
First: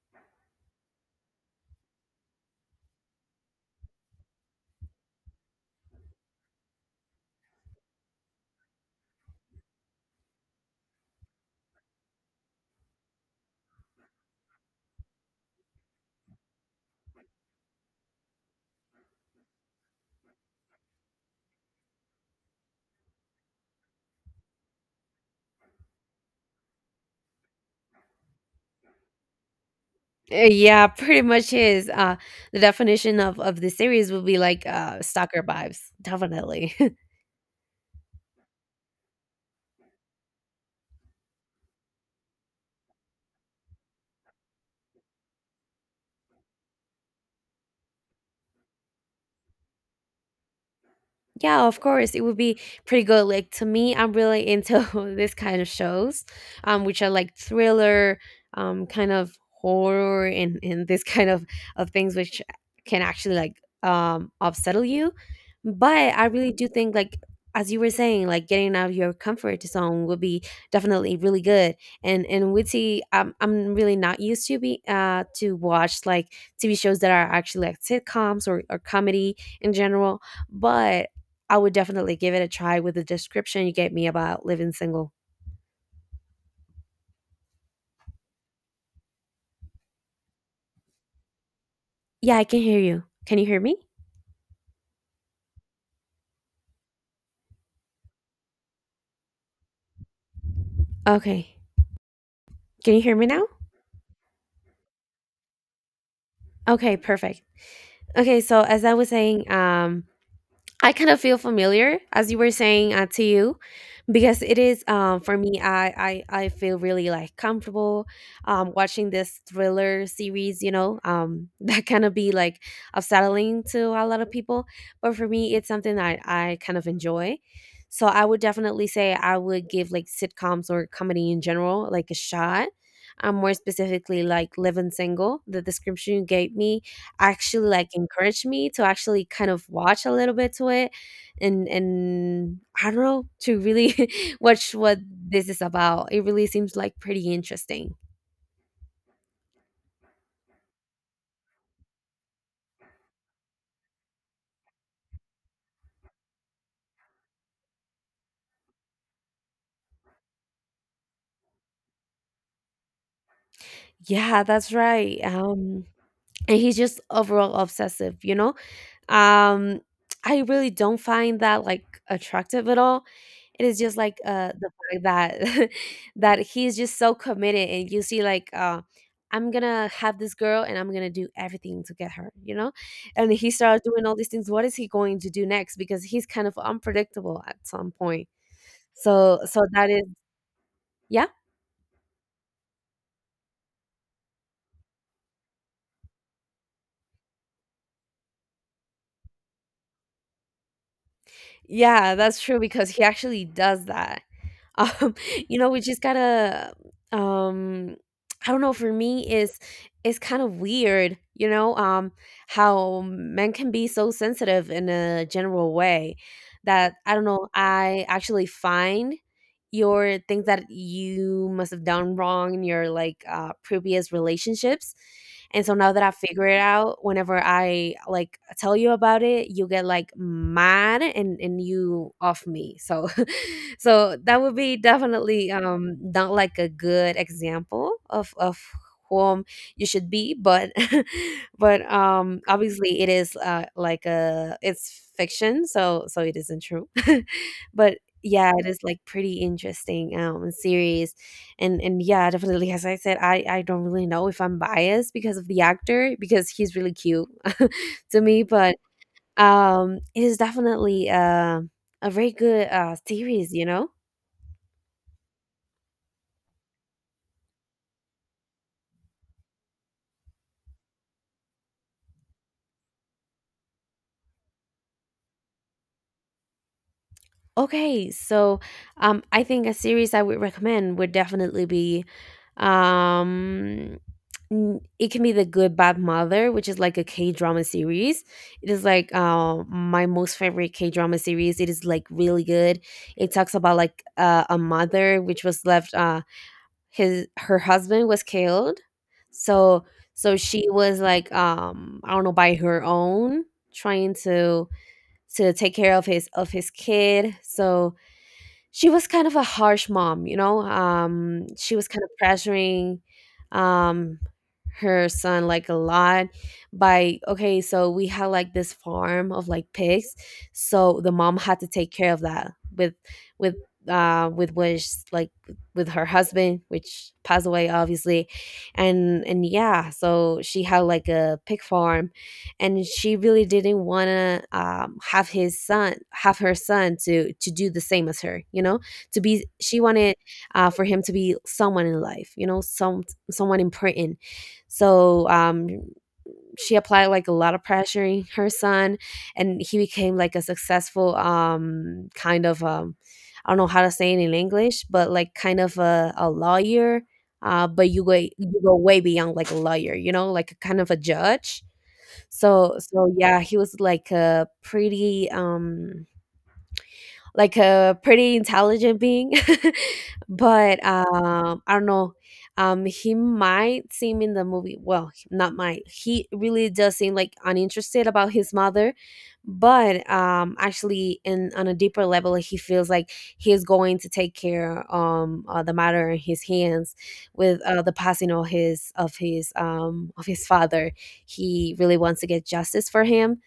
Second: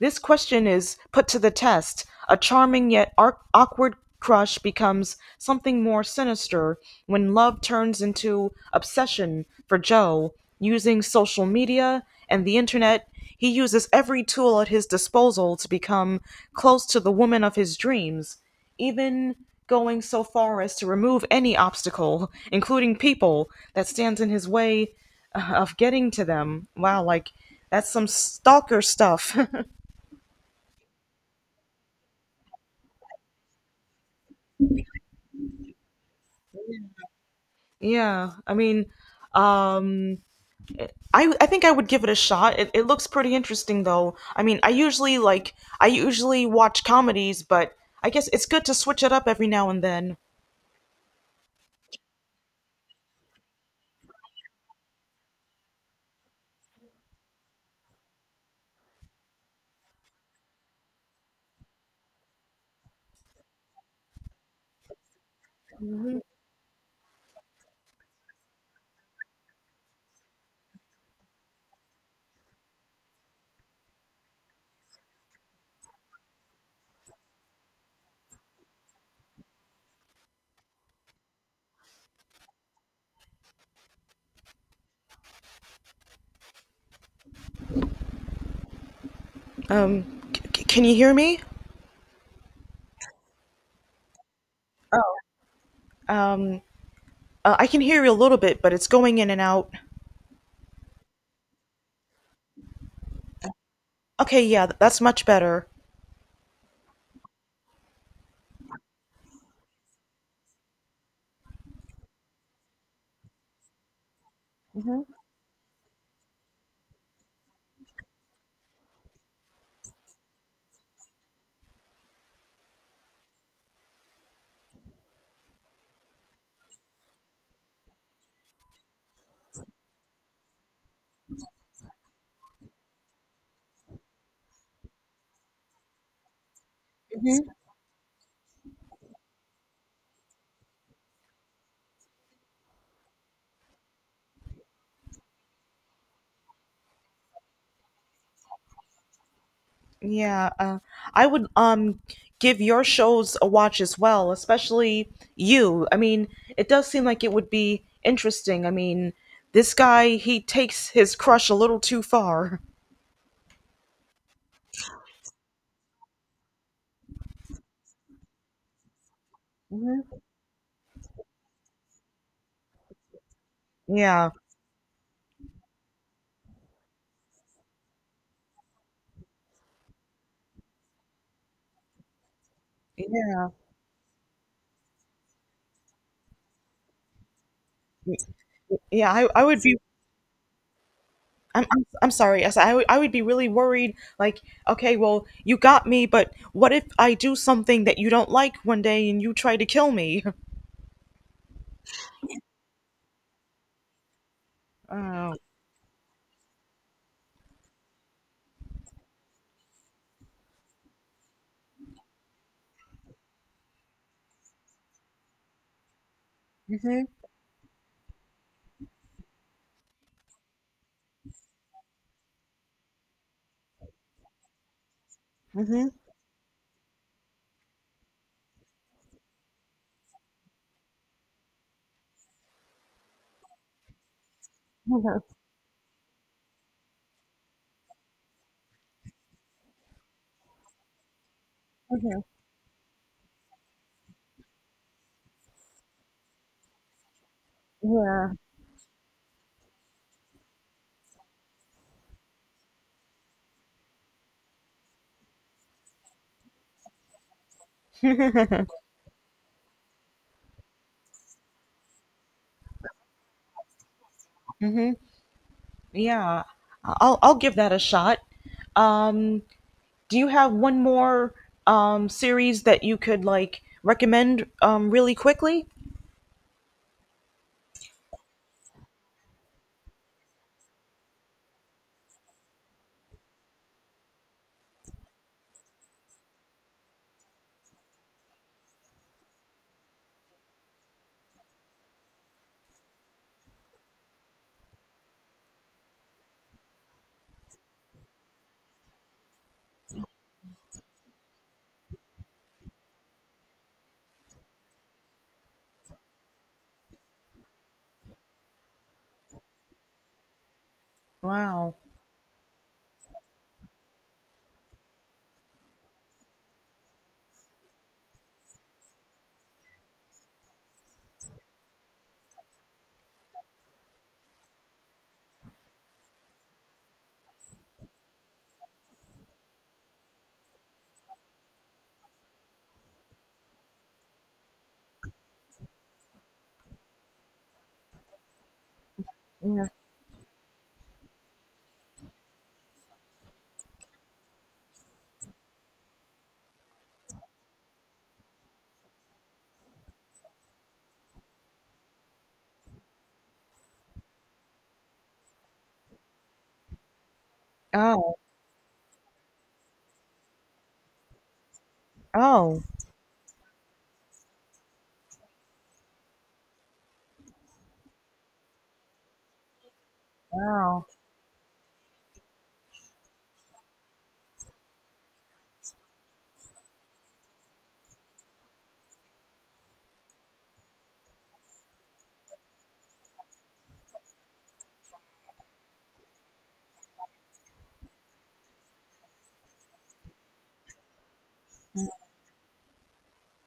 Speaker 1: this question is put to the test. A charming yet awkward crush becomes something more sinister when love turns into obsession for Joe. Using social media and the internet, he uses every tool at his disposal to become close to the woman of his dreams, even going so far as to remove any obstacle, including people, that stands in his way of getting to them. Wow, like that's some stalker stuff.
Speaker 2: Yeah, pretty much is. The definition of the series would be like, stalker vibes, definitely.
Speaker 1: Yeah, I mean, um, I think I would give it a shot. It looks pretty interesting though. I mean, I usually watch comedies, but I guess it's good to switch it up every now and then.
Speaker 2: Yeah, of course. It would be pretty good. Like, to me, I'm really into this kind of shows, which are like thriller, kind of horror, and this kind of things which can actually like upsettle you. But I really do think like, as you were saying, like getting out of your comfort zone would be definitely really good. And we witty, I'm really not used to be, to watch like TV shows that are actually like sitcoms, or comedy in general, but I would definitely give it a try with the description you gave me about Living Single.
Speaker 1: Can you hear me?
Speaker 2: Yeah, I can hear you. Can you hear me?
Speaker 1: Oh, um, I can hear you a little bit, but it's going in and out.
Speaker 2: Okay. Can you hear me now?
Speaker 1: Okay, yeah, that's much better.
Speaker 2: Okay, perfect. Okay, so as I was saying, I kind of feel familiar as you were saying, to you, because it is, for me, I feel really like comfortable, watching this thriller series, you know? That kind of be like upsetting to a lot of people, but for me it's something that I kind of enjoy. So I would definitely say, I would give like sitcoms or comedy in general like a shot, more specifically like Living Single. The description you gave me
Speaker 1: Mhm.
Speaker 2: actually like encouraged me to actually kind of watch a little bit to it, and I don't know, to really watch what this is about. It really seems like pretty interesting.
Speaker 1: Yeah, I would give your shows a watch as well, especially You. I mean, it does seem like it would be interesting. I mean, this guy, he takes his crush a little too far.
Speaker 2: Yeah, that's right. And he's just overall obsessive, you know? Um,
Speaker 1: Mhm.
Speaker 2: I really don't find that like attractive at all. It is just like
Speaker 1: Yeah,
Speaker 2: the fact that that he's just so committed, and you see like I'm gonna have this girl and I'm gonna do everything to get her, you know? And
Speaker 1: yeah,
Speaker 2: he starts doing all these things. What is he going to do next? Because he's kind of unpredictable at some point.
Speaker 1: yeah.
Speaker 2: So
Speaker 1: I would
Speaker 2: so
Speaker 1: be.
Speaker 2: that is, yeah.
Speaker 1: I'm sorry. Yes, I would be really worried. Like, okay, well, you got me, but what if I do something that you don't like one day and you try to kill me?
Speaker 2: Yeah, that's true because he actually does that. Um,
Speaker 1: Oh.
Speaker 2: you know, we just gotta, um, I don't know, for me is, it's kind of weird, you know? How men can be so sensitive in a general way. That
Speaker 1: Mhm.
Speaker 2: I don't know, I actually find your things that you must have done wrong in your like, previous relationships, and so
Speaker 1: Mhm.
Speaker 2: now that I figure it out, whenever I like tell you about it, you get like mad and you off me. So so that would be definitely not like a good example of whom you should be. But but obviously it is, like a, it's fiction, so so it isn't true. But
Speaker 1: Yeah.
Speaker 2: yeah, it is like pretty interesting series. And yeah, definitely, as I said, I don't really know if I'm biased because of the actor, because he's really cute. To me, but it is definitely, a very good, series, you know.
Speaker 1: Mhm. Yeah, I'll give that a shot. Um, do you have one more series that you could like recommend really quickly?
Speaker 2: Okay, so I think a series I would recommend would definitely be, um, it can be The Good Bad Mother, which is like a K drama series. It is like, my most favorite K drama series. It is like really good. It talks about like, a mother which was left. His, her husband was killed, so so she was like, I don't know, by her own, trying to take care of his kid. So she was kind of a harsh mom, you know.
Speaker 1: Wow.
Speaker 2: She was kind of pressuring um, her son like a lot, by, okay, so we had like this farm of like pigs, so the mom had to take care of that with, with with which like with her husband, which passed away obviously. And yeah, so she had like a pig farm, and she really didn't want to, have his son have her son to do the same as her, you know, to be,
Speaker 1: Yeah.
Speaker 2: she wanted, for him to be someone in life, you know, some, someone important. So she applied like a lot of pressure in her son, and he became like a successful, kind of, I don't know how to say it in English, but like kind of a lawyer, but you go,
Speaker 1: Oh,
Speaker 2: you go way beyond like a lawyer, you know, like a kind of a judge.
Speaker 1: oh,
Speaker 2: So so yeah, he was like a pretty intelligent being. But
Speaker 1: wow.
Speaker 2: I don't know. He might seem in the movie, well, not might. He really does seem like uninterested about his mother, but actually, in on a deeper level, he feels like he is going to take care the matter in his hands with, the passing of his of his father. He really wants to get justice for him